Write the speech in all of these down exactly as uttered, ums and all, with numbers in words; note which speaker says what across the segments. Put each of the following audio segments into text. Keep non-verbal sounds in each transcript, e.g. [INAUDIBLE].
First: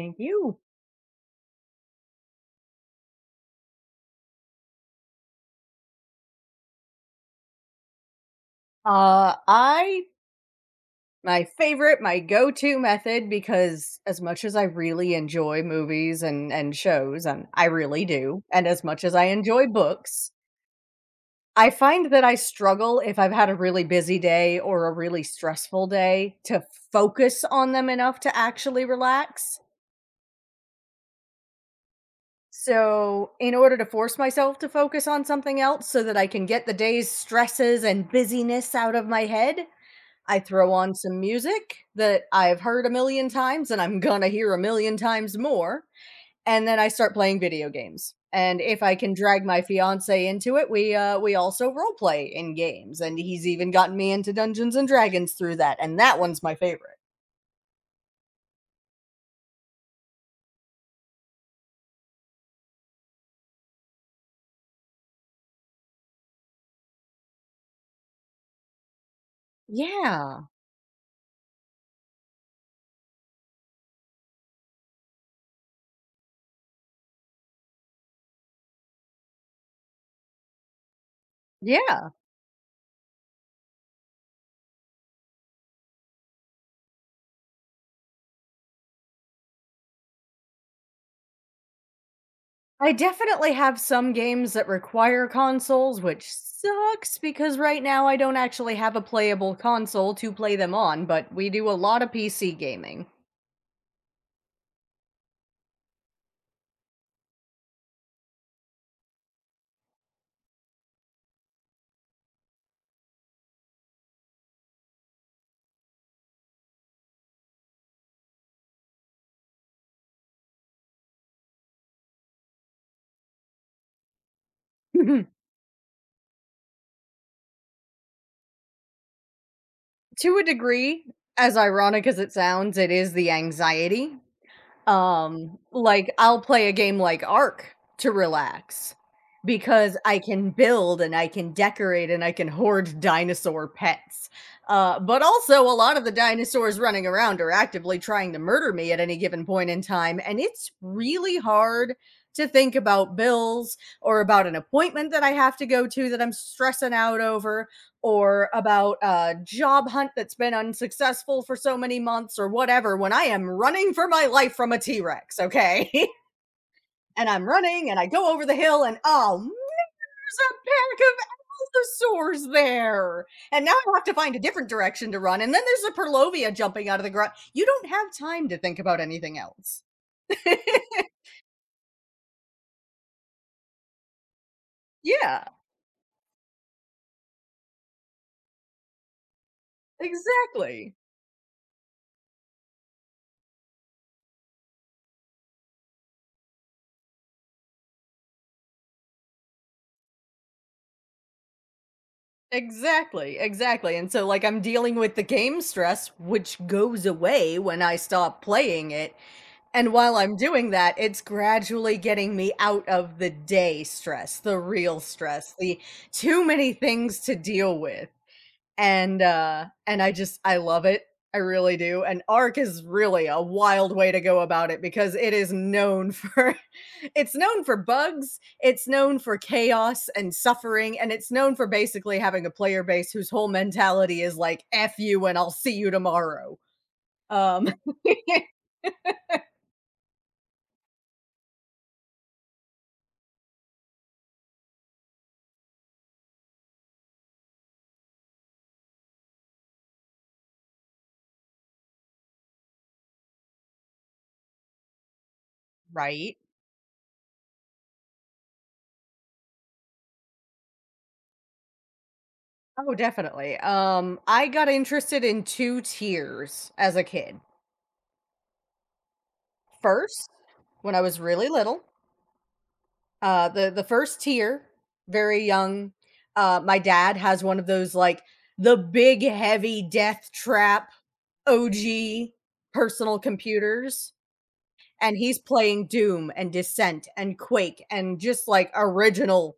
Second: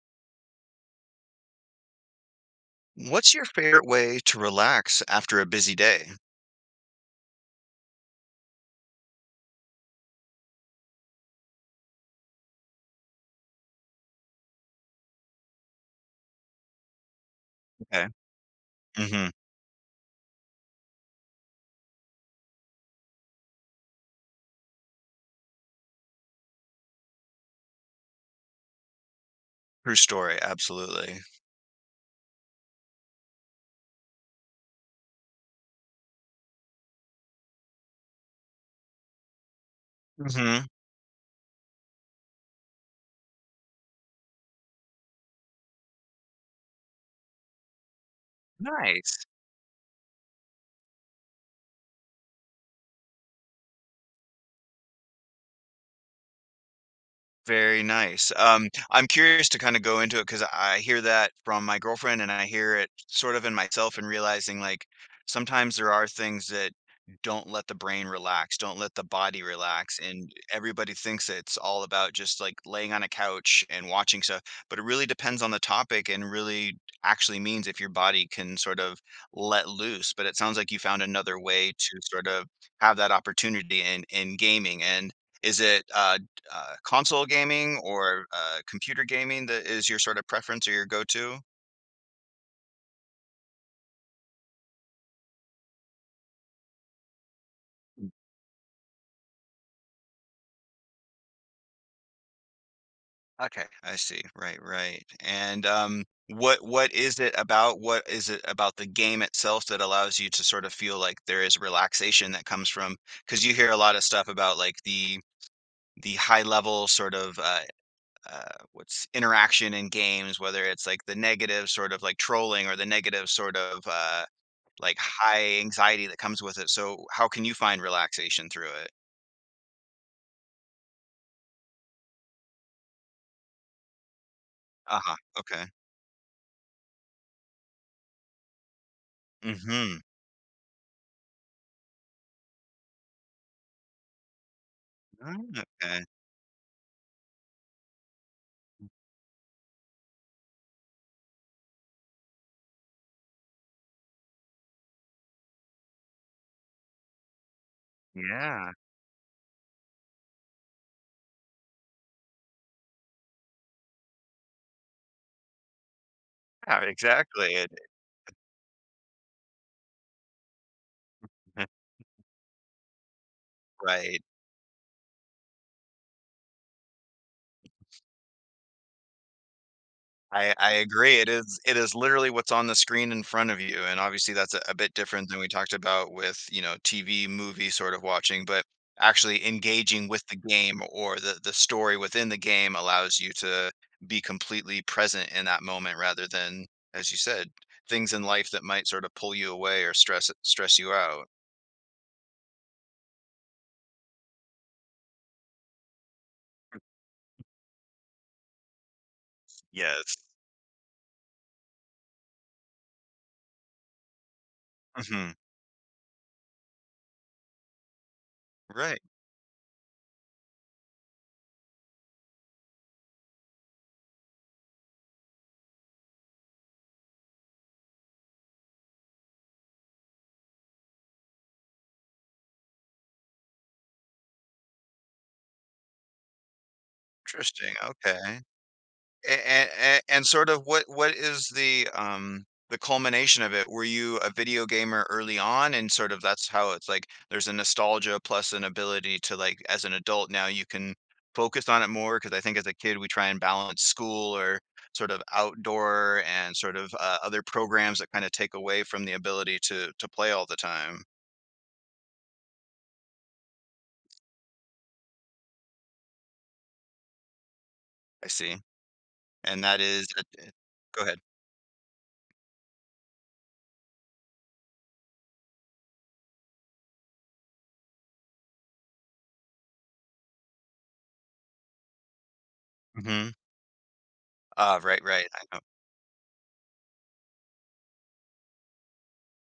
Speaker 1: Thank you.
Speaker 2: What's your favorite way to relax after a busy day?
Speaker 1: Uh, I my favorite, my go-to method, because as much as I really enjoy movies and and shows, and I really
Speaker 2: Okay.
Speaker 1: do, and as much as I
Speaker 2: Hmm.
Speaker 1: enjoy books, I find that I struggle, if I've had a really busy day or a really stressful day, to focus on them enough to actually relax.
Speaker 2: True story. Absolutely.
Speaker 1: So, in order to force myself to focus on something else so that I can get the day's stresses and busyness out of my head, I
Speaker 2: Hmm.
Speaker 1: throw on some music that I've heard a million times and I'm gonna hear a million times more, and then I start playing video games. And if I can
Speaker 2: Nice.
Speaker 1: drag my fiance into it, we uh we also role play in games, and he's even gotten me into Dungeons and Dragons through that, and that one's my favorite.
Speaker 2: Very nice. Um, I'm curious to kind of go into it because I hear that from my girlfriend and I hear it sort of in myself and realizing like sometimes there are things that don't let the brain relax, don't let the body relax. And
Speaker 1: Yeah.
Speaker 2: everybody thinks it's all about just like laying on a couch and watching stuff, but it really depends on the topic and really actually means if your body can sort of let loose. But it sounds like you found another way to
Speaker 1: Yeah.
Speaker 2: sort of have that opportunity in in gaming. And is it uh uh, console gaming or, uh, computer gaming that is your sort of preference or your go-to?
Speaker 1: I definitely have some games that require consoles, which sucks because right now I don't actually have a playable console to play them on, but we do a lot of P C gaming.
Speaker 2: Okay, I see. Right, right. And, um, what what is it about what is it about the game itself that allows you to sort of feel like there is relaxation that comes from? Because you hear a lot of stuff about, like, the the high level sort of, uh, uh, what's interaction in games, whether it's, like, the negative sort of, like, trolling or the negative sort of, uh, like,
Speaker 1: [LAUGHS]
Speaker 2: high anxiety that comes with it. So how can you find relaxation through it?
Speaker 1: To a degree, as ironic as it sounds, it is the anxiety.
Speaker 2: Uh-huh,
Speaker 1: Um,
Speaker 2: okay.
Speaker 1: like, I'll play a game like Ark to relax because
Speaker 2: Mhm.
Speaker 1: I can build and I can decorate and I can hoard dinosaur pets. Uh, but
Speaker 2: Mm,
Speaker 1: also, a lot of
Speaker 2: okay.
Speaker 1: the dinosaurs running around are actively trying to murder me at any given point in time. And it's really hard to think about bills, or about an appointment that I have to go to that I'm stressing out over, or
Speaker 2: Yeah.
Speaker 1: about a job hunt that's been unsuccessful for so many months or whatever, when I am running for my life from a T Rex, okay?
Speaker 2: Yeah,
Speaker 1: [LAUGHS] And I'm
Speaker 2: exactly, it
Speaker 1: running and I go over the hill, and, oh, there's a pack of
Speaker 2: [LAUGHS]
Speaker 1: allosaurs there. And now I have to
Speaker 2: right.
Speaker 1: find a different direction to run. And then there's a Perlovia jumping out of the ground. You don't have time to think about anything else.
Speaker 2: I I
Speaker 1: [LAUGHS]
Speaker 2: agree, it is it is literally what's on the screen in front of you, and obviously that's a a bit different than
Speaker 1: Yeah,
Speaker 2: we talked about with, you know, T V, movie sort of watching, but actually engaging with the game
Speaker 1: exactly.
Speaker 2: or the the story within the game allows you to be completely present in that moment rather than, as you said, things in life that might sort of pull you away or stress stress you out.
Speaker 1: Exactly, exactly. And so, like, I'm dealing with the game stress, which goes away when I stop playing it. And while
Speaker 2: Yes.
Speaker 1: I'm doing that, it's gradually getting me out of the day stress, the real
Speaker 2: Mhm.
Speaker 1: stress, the too many things to deal with,
Speaker 2: Right.
Speaker 1: and uh and I just I love it. I really do. And Ark is really a wild way to go about it because it is known for [LAUGHS] it's known for bugs, it's known for chaos and suffering, and it's known for basically having a player base whose whole mentality is like, F you and I'll see you tomorrow. Um
Speaker 2: Interesting,
Speaker 1: [LAUGHS]
Speaker 2: okay. and and sort of what what is the, um, the culmination of it? Were you a video gamer early on and sort of that's how it's like there's a nostalgia plus an ability to, like, as an adult now you can focus on it more because I think as a kid we try and balance school or sort of outdoor
Speaker 1: Right.
Speaker 2: and sort of, uh, other programs that kinda take away from the ability to to play all the time.
Speaker 1: Oh, definitely. Um, I got interested in two tiers as a kid.
Speaker 2: I see. And that is, uh,
Speaker 1: First,
Speaker 2: eh
Speaker 1: when I
Speaker 2: Go
Speaker 1: was
Speaker 2: ahead.
Speaker 1: really little. Uh, the the first tier, very young. Uh, my dad has one of those, like, the big heavy death trap O G personal
Speaker 2: Mhm.
Speaker 1: computers,
Speaker 2: Ah, right,
Speaker 1: and
Speaker 2: right,
Speaker 1: he's
Speaker 2: I know.
Speaker 1: playing Doom and Descent and Quake and just, like, original,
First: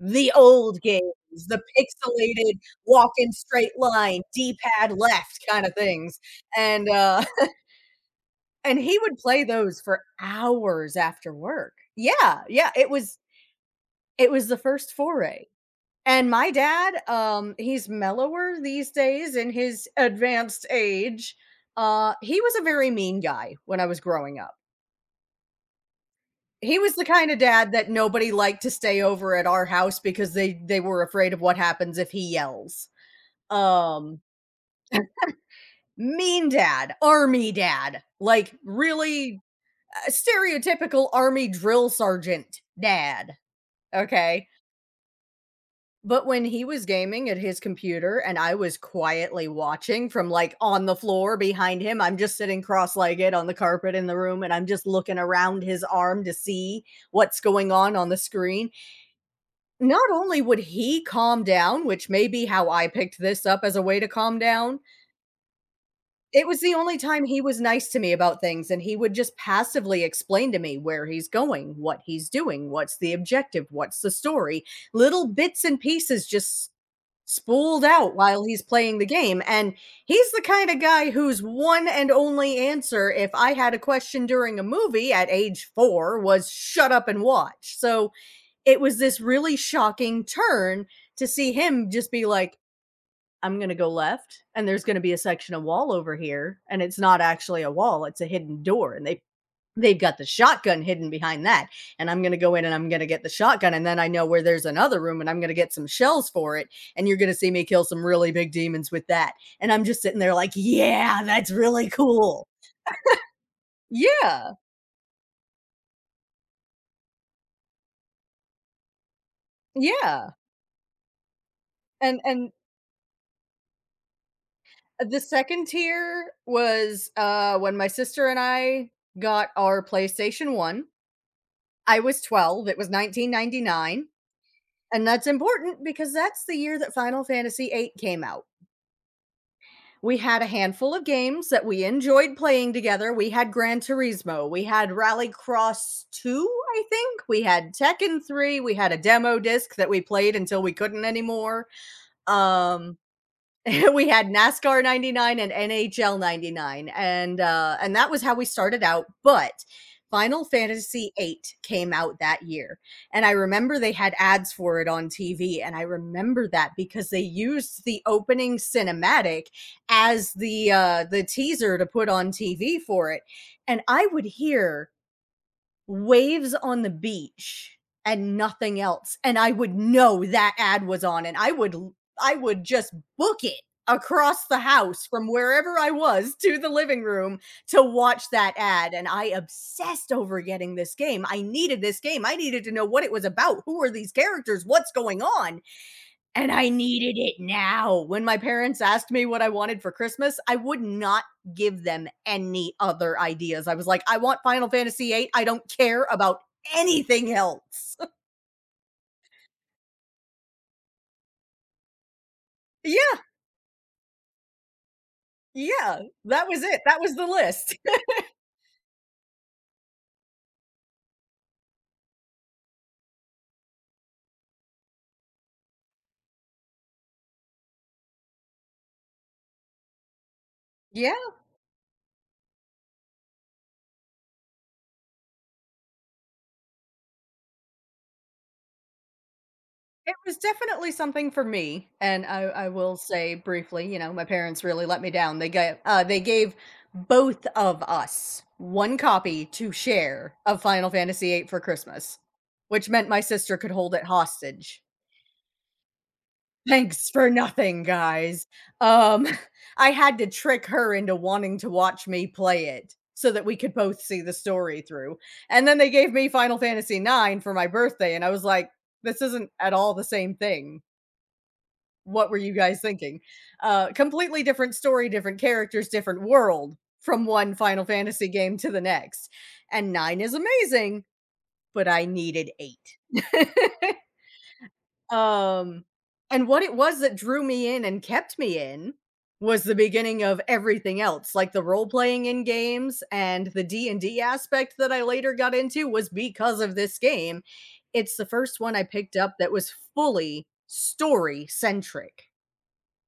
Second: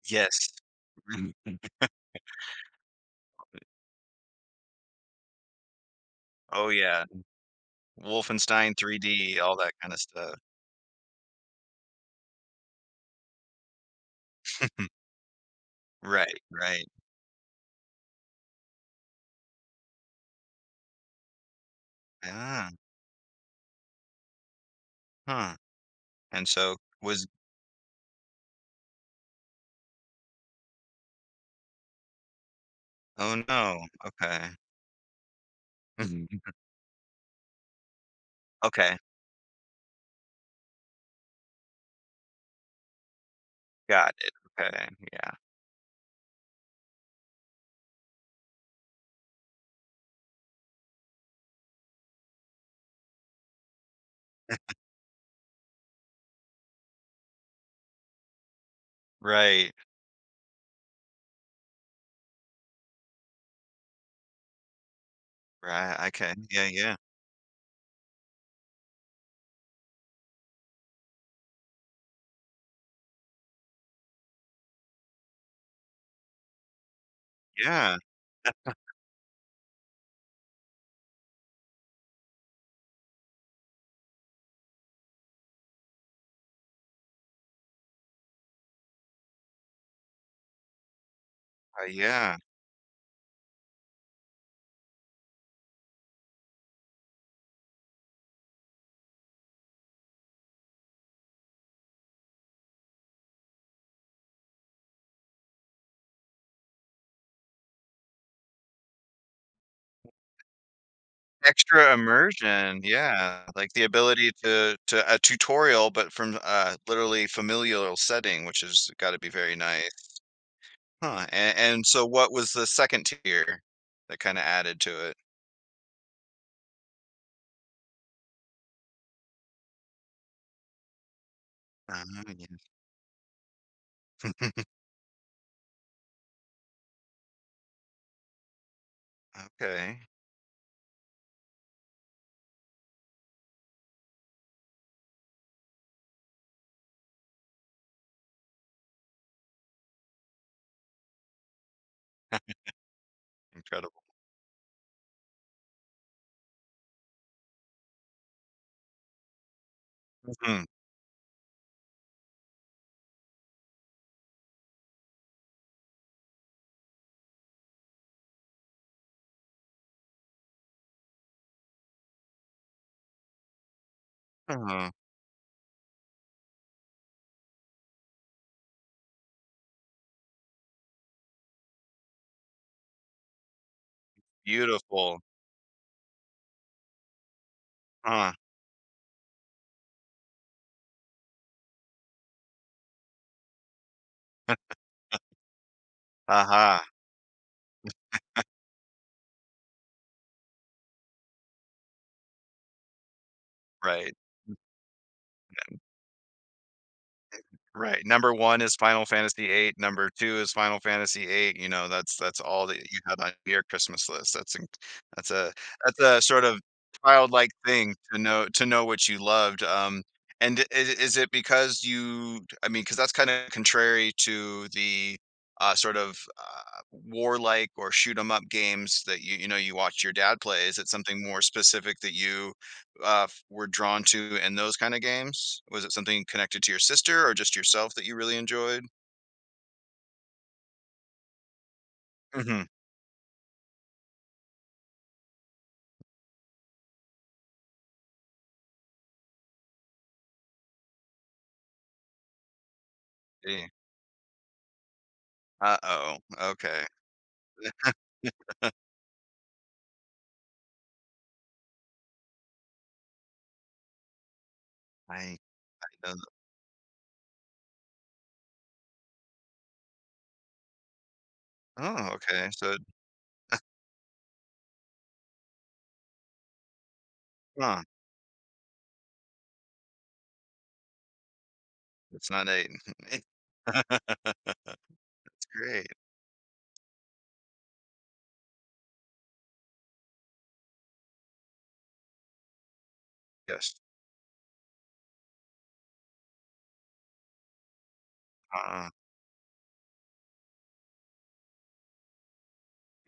Speaker 1: the
Speaker 2: Yes.
Speaker 1: old games,
Speaker 2: [LAUGHS]
Speaker 1: the pixelated walk in straight line, D pad left kind of things,
Speaker 2: Oh,
Speaker 1: and
Speaker 2: yeah.
Speaker 1: uh, [LAUGHS] and
Speaker 2: Wolfenstein
Speaker 1: he would
Speaker 2: three D,
Speaker 1: play
Speaker 2: all that
Speaker 1: those
Speaker 2: kinda
Speaker 1: for
Speaker 2: stuff.
Speaker 1: hours after work. Yeah, yeah, it was it was the first
Speaker 2: [LAUGHS]
Speaker 1: foray. And
Speaker 2: Right,
Speaker 1: my
Speaker 2: right.
Speaker 1: dad, um, he's mellower these days in his advanced age. Uh, he was a
Speaker 2: Ah,
Speaker 1: very mean guy when I was growing up.
Speaker 2: huh, and so
Speaker 1: He was the
Speaker 2: was
Speaker 1: kind of dad that nobody liked to stay over at our house because they they were afraid of what happens if he yells.
Speaker 2: oh, no,
Speaker 1: Um,
Speaker 2: okay. Mhm.
Speaker 1: mean dad, army dad, like,
Speaker 2: Okay,
Speaker 1: really uh, stereotypical army drill sergeant dad.
Speaker 2: got it,
Speaker 1: Okay.
Speaker 2: okay, yeah.
Speaker 1: But when he was gaming at his computer and I was quietly watching from, like, on the floor behind him, I'm just sitting cross-legged on the carpet in the room, and I'm just looking around his arm to see what's going on on the screen.
Speaker 2: Right,
Speaker 1: Not only would he calm down, which may be how I picked this up as a way to calm down,
Speaker 2: right, okay,
Speaker 1: it was
Speaker 2: yeah,
Speaker 1: the
Speaker 2: yeah,
Speaker 1: only time he was nice to me about things, and he would just passively explain to me where he's going, what he's doing, what's the objective, what's the story, little bits and pieces just spooled
Speaker 2: yeah,
Speaker 1: out while he's playing the game. And he's the kind of guy whose one and only answer, if I had a question during a movie at age four, was, shut up and watch. So it was this really shocking turn to see
Speaker 2: uh,
Speaker 1: him just be
Speaker 2: yeah.
Speaker 1: like, I'm going to go left, and there's going to be a section of wall over here. And it's not actually a wall, it's a hidden door. And they They've got the shotgun hidden behind that, and I'm gonna go in and I'm gonna get the shotgun, and then I know where there's another room, and I'm gonna get some shells for it, and you're gonna see me kill some really big demons with that. And I'm just sitting there like, "Yeah, that's really
Speaker 2: Extra
Speaker 1: cool."
Speaker 2: immersion, yeah, like, the ability
Speaker 1: Yeah,
Speaker 2: to to a tutorial, but from, uh, literally familial setting, which has gotta be very nice.
Speaker 1: yeah,
Speaker 2: Huh, and and so
Speaker 1: and
Speaker 2: what
Speaker 1: and
Speaker 2: was the second tier that kinda added to it?
Speaker 1: the second tier was, uh, when my sister and I got our PlayStation one. I
Speaker 2: Ah,
Speaker 1: was
Speaker 2: yeah.
Speaker 1: twelve, it was nineteen ninety-nine, and that's important because that's the year that Final Fantasy eight came out.
Speaker 2: Okay,
Speaker 1: We had a handful of games that we enjoyed playing together. We had Gran Turismo, we had Rallycross two, I think, we had Tekken three, we had a demo disc that we played until we couldn't anymore. Um [LAUGHS]
Speaker 2: incredible.
Speaker 1: We had NASCAR 'ninety-nine and N H L 'ninety-nine, and, uh, and that was how we started out, but Final
Speaker 2: Mm,
Speaker 1: Fantasy eight came out that year, and I remember they had ads for it on T V, and I remember that because they used the opening cinematic as the, uh, the teaser to put on T V for it, and I would hear
Speaker 2: uh-huh,
Speaker 1: waves on the beach and nothing else, and I would know that ad was on, and i would I would just book it across the house
Speaker 2: beautiful.
Speaker 1: from wherever I was to the living room to watch
Speaker 2: Uh,
Speaker 1: that ad. And I obsessed over getting this game. I needed this game. I needed to know what it was about, who are these characters, what's going on, and I
Speaker 2: aha,
Speaker 1: needed it now. When my parents asked me what I wanted for Christmas, I would not give them any other ideas. I was like,
Speaker 2: right.
Speaker 1: "I want Final Fantasy eight. I don't care about anything else."
Speaker 2: Right.
Speaker 1: [LAUGHS]
Speaker 2: Number one is Final Fantasy eight, number two is Final Fantasy eight, you know, that's that's all that you
Speaker 1: Yeah,
Speaker 2: had on your Christmas list. That's inc that's a
Speaker 1: yeah.
Speaker 2: that's a sort
Speaker 1: That
Speaker 2: of
Speaker 1: was it. That was the
Speaker 2: childlike
Speaker 1: list.
Speaker 2: thing to know to know what you loved, um, and I is is it because you I mean, because that's kinda contrary to the, uh, sort of, uh, warlike or shoot 'em up games that you you know, you watched your dad play. Is it
Speaker 1: [LAUGHS]
Speaker 2: something
Speaker 1: Yeah.
Speaker 2: more specific that you uh, f- were drawn to in those kind of games? Was it something connected to your sister or just yourself that you really enjoyed?
Speaker 1: It was definitely something for me, and I I
Speaker 2: Mhm.
Speaker 1: will say briefly, you know, my parents really let me down. They gave uh, they gave both of us one copy to share of Final Fantasy eight for Christmas, which meant my sister could hold it hostage.
Speaker 2: Uh-oh.
Speaker 1: [LAUGHS]
Speaker 2: Okay.
Speaker 1: Thanks for nothing, guys.
Speaker 2: [LAUGHS]
Speaker 1: Um, [LAUGHS] I had to trick her into wanting to watch me play it so that we could both see the story through.
Speaker 2: I
Speaker 1: And then they gave me Final Fantasy nine for my birthday, and I was like, this isn't at all the same thing,
Speaker 2: Oh,
Speaker 1: what were
Speaker 2: okay.
Speaker 1: you
Speaker 2: So,
Speaker 1: guys thinking? Uh, completely different story, different characters, different world from one
Speaker 2: huh.
Speaker 1: Final Fantasy game to the next. And nine is amazing, but I
Speaker 2: It's not
Speaker 1: needed
Speaker 2: eight.
Speaker 1: eight.
Speaker 2: [LAUGHS]
Speaker 1: [LAUGHS]
Speaker 2: It's
Speaker 1: Um,
Speaker 2: great.
Speaker 1: and what it was that drew me in and kept me in was the beginning of everything else, like the role playing in games and the
Speaker 2: Yes.
Speaker 1: D and D aspect that I later got into, was because of this game. It's the first one I
Speaker 2: uh
Speaker 1: picked up that was fully story centric.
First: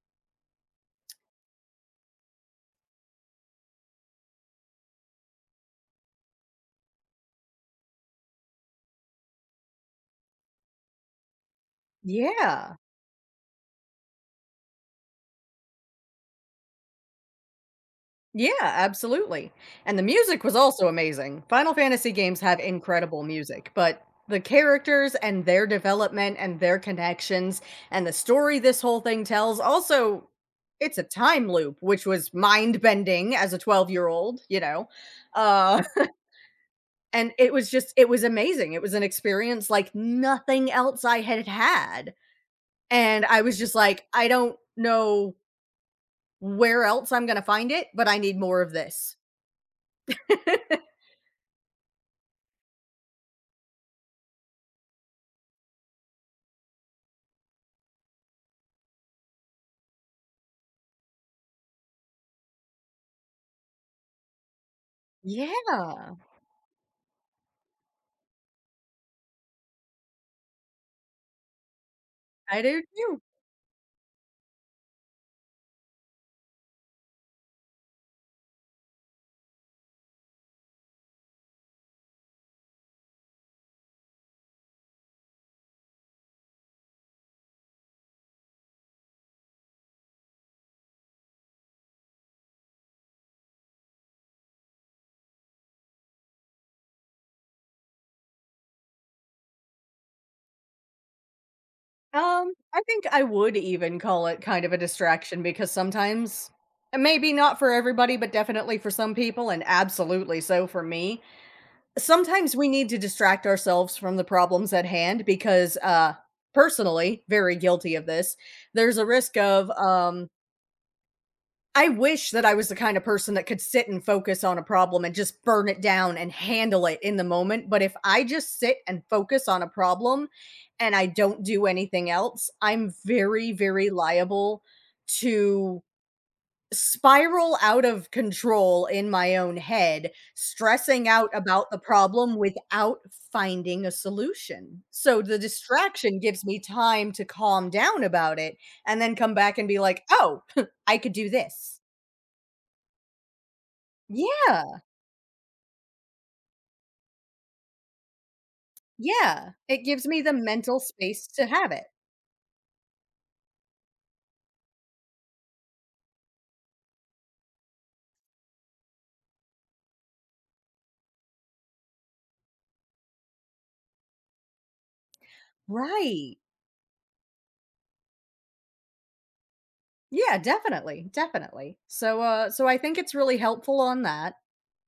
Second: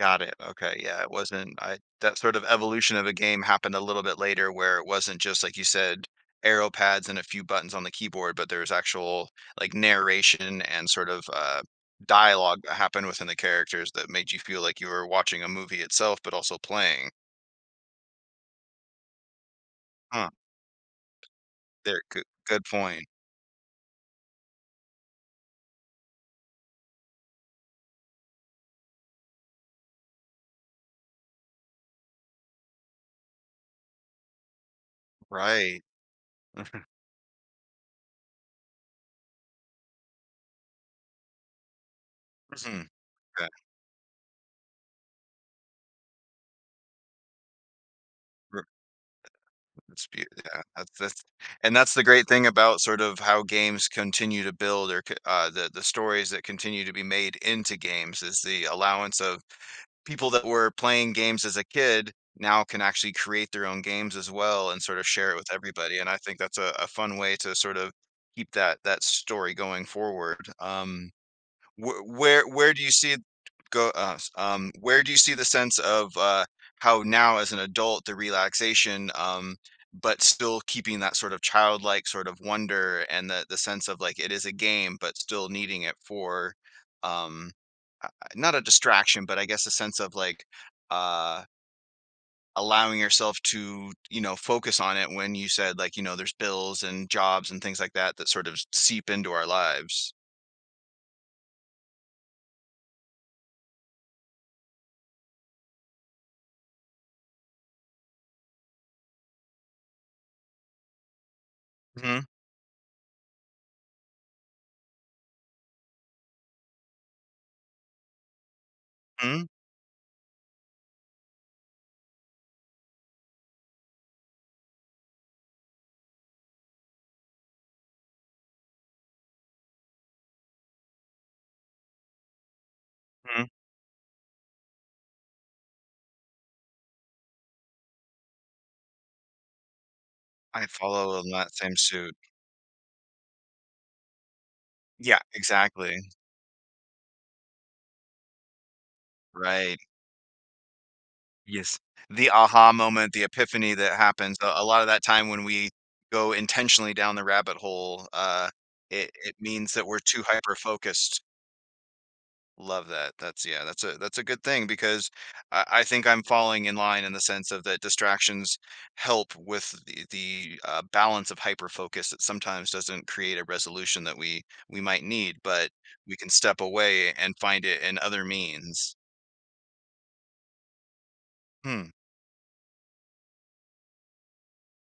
Speaker 2: Got it, okay, yeah, it wasn't I that sort of evolution of a game happened a little bit later where it wasn't just, like you said, arrow pads and a few buttons on the keyboard, but there was actual, like, narration and sort of, uh, dialogue
Speaker 1: Yeah.
Speaker 2: that happened within the characters that made you feel like you were watching a movie itself, but also playing.
Speaker 1: Yeah, absolutely, and the
Speaker 2: Huh,
Speaker 1: music was also amazing. Final
Speaker 2: there
Speaker 1: Fantasy
Speaker 2: good
Speaker 1: games have
Speaker 2: good point.
Speaker 1: incredible music, but the characters and their development and their connections and the story this whole thing tells, also, it's a time loop, which was mind-bending as a twelve-year-old, you know, uh,
Speaker 2: Right. [LAUGHS]
Speaker 1: [LAUGHS] and it was just, it was amazing. It was an experience like nothing else I had had,
Speaker 2: Mhm, mhm,
Speaker 1: and I
Speaker 2: yeah.
Speaker 1: was just like, "I don't know where else I'm gonna find it, but I need more of this."
Speaker 2: It's beau yeah,
Speaker 1: [LAUGHS]
Speaker 2: that's that's and that's the great thing about sort of how games continue to build or c uh, the the stories that continue to be made into games is the allowance of people that were playing games as a kid now can actually create their own games as well and sort of share it with everybody, and
Speaker 1: Yeah,
Speaker 2: I think that's a a fun way to sort of keep that that story going forward. Um Wh where
Speaker 1: I
Speaker 2: where
Speaker 1: do
Speaker 2: do you see
Speaker 1: too.
Speaker 2: it go uh, s um, where do you see the sense of, uh, how now as an adult, the relaxation, um, but still keeping that sort of childlike sort of wonder and the the sense of, like, it is a game, but still needing it for, um, uh, uh, not a distraction, but I guess a sense of, like, uh, allowing yourself to, you know, focus on it when you said, like, you know, there's bills and jobs and things like that that sort of seep into our lives.
Speaker 1: Um, I think I would even call it kind of a distraction because, sometimes, and maybe not for everybody, but definitely for some people, and absolutely so for me,
Speaker 2: Mhm.
Speaker 1: sometimes we need to distract ourselves from the problems at hand because, uh, personally, very guilty of this. There's a risk
Speaker 2: Mhm.
Speaker 1: of um I wish that I was the kind of person that could sit and focus on a problem and just burn it down and handle it in the moment. But if I just sit and focus on a problem and I don't do anything else, I'm very, very liable to spiral out of control in my own head,
Speaker 2: I
Speaker 1: stressing
Speaker 2: follow in
Speaker 1: out
Speaker 2: that
Speaker 1: about
Speaker 2: same
Speaker 1: the
Speaker 2: suit.
Speaker 1: problem without finding a solution.
Speaker 2: Yeah,
Speaker 1: So the
Speaker 2: exactly.
Speaker 1: distraction gives me time to calm down about it and then come back and be
Speaker 2: Right.
Speaker 1: like, oh, [LAUGHS] I could do this.
Speaker 2: Yes. The aha moment, the epiphany that happens a a
Speaker 1: Yeah,
Speaker 2: lot of that time when we go intentionally down the rabbit hole, uh, it it
Speaker 1: yeah,
Speaker 2: means
Speaker 1: it
Speaker 2: that we're
Speaker 1: gives me
Speaker 2: too
Speaker 1: the
Speaker 2: hyper
Speaker 1: mental
Speaker 2: focused.
Speaker 1: space to have it.
Speaker 2: Love that. That's yeah, that's a that's a good thing because I, I think I'm falling in line in the sense of that distractions help with the, the uh, balance of hyper focus that sometimes doesn't create a resolution that we we might need, but we can
Speaker 1: Right.
Speaker 2: step away and find it in other means.
Speaker 1: Yeah, definitely, definitely.
Speaker 2: Hmm.
Speaker 1: So, uh, so I think it's really helpful on that.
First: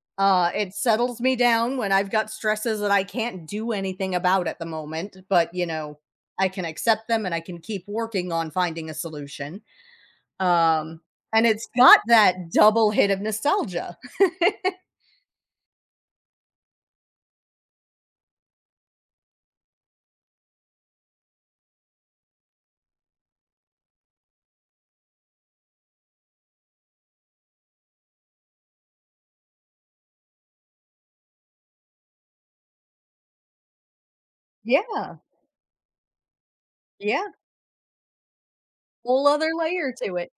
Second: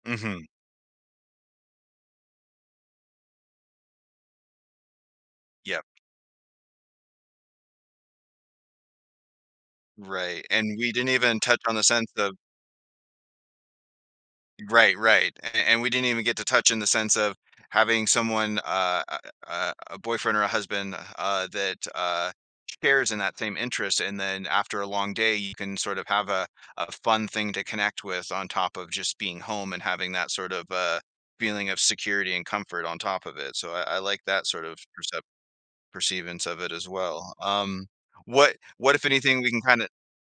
Speaker 2: Mm-hmm.
Speaker 1: Uh, it settles me down when I've got stresses that I can't do anything about at the moment, but, you
Speaker 2: Yep.
Speaker 1: know, I can accept them and I can keep working on finding a solution.
Speaker 2: Right. And we
Speaker 1: Um,
Speaker 2: didn't even
Speaker 1: and
Speaker 2: touch
Speaker 1: it's
Speaker 2: on the
Speaker 1: got
Speaker 2: sense of
Speaker 1: that double hit of nostalgia. [LAUGHS]
Speaker 2: right, right, a and we didn't even get to touch in the sense of having someone, uh, a a a boyfriend or a husband, uh, that, uh, shares in that same interest, and then after a long day, you can sort of have a a fun thing to connect with on top of just being home and having that sort of, uh, feeling of security and comfort on top of it, so I I like that sort of
Speaker 1: Yeah,
Speaker 2: percep perceivance of it as
Speaker 1: yeah,
Speaker 2: well. um, what what, if
Speaker 1: whole
Speaker 2: anything,
Speaker 1: other
Speaker 2: we can kinda
Speaker 1: layer to it.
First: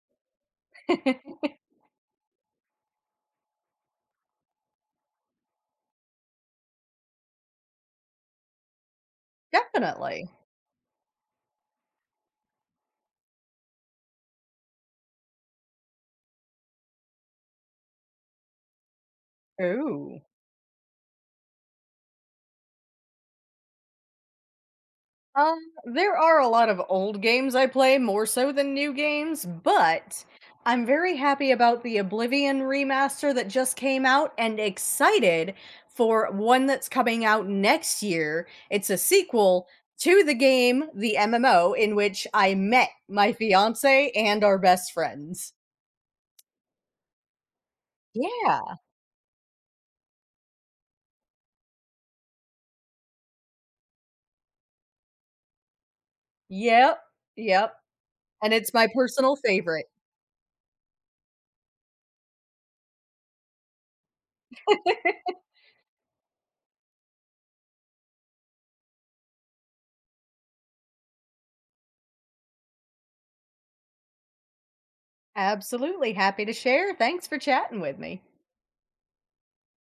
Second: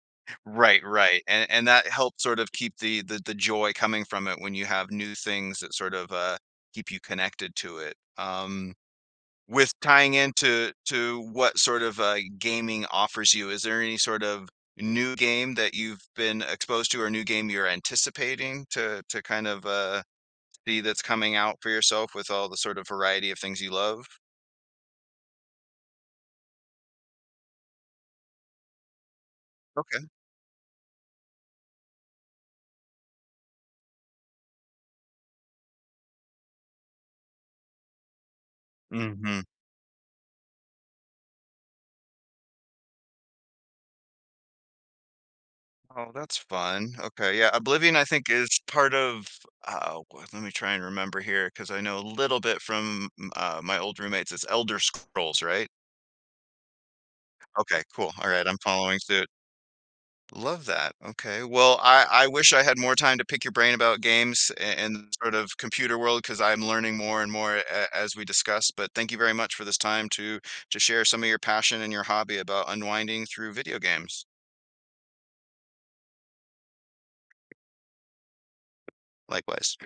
Speaker 2: right,
Speaker 1: [LAUGHS]
Speaker 2: right, and and that helps sort of keep the the the joy coming from it when you have new things that sort of, uh, keep you connected to it. Um, with tying
Speaker 1: Definitely.
Speaker 2: into to what sort of, uh, gaming offers you, is there any sort of new game that you've been exposed to or new game you're anticipating to to kind of, uh,
Speaker 1: Ooh.
Speaker 2: see that's coming out for yourself with all the sort of variety of things you love?
Speaker 1: Um, there are a lot of old games I play more so than new games,
Speaker 2: Okay.
Speaker 1: but I'm very happy about the Oblivion remaster that just came out, and excited for one that's coming out next year. It's a
Speaker 2: Mhm.
Speaker 1: sequel to the game, the M M O, in which I met my fiance and our best friends.
Speaker 2: Oh, that's fun. Okay, yeah, Oblivion, I think, is
Speaker 1: Yeah.
Speaker 2: part of, uh, w let me try and remember here, because I know a little bit from, m uh, my old roommates, it's Elder Scrolls, right?
Speaker 1: Yep. Yep.
Speaker 2: Okay, cool, alright,
Speaker 1: And
Speaker 2: I'm
Speaker 1: it's my
Speaker 2: following suit.
Speaker 1: personal favorite.
Speaker 2: Love that, okay, well, I I wish I had more time to pick your brain about games a and the
Speaker 1: [LAUGHS]
Speaker 2: sort of computer world, because 'cause I'm learning more and more a as we discussed, but thank you very much for this time to to share some of your passion and your hobby about unwinding through video games.
Speaker 1: Absolutely happy to share. Thanks for chatting with me.
Speaker 2: Likewise.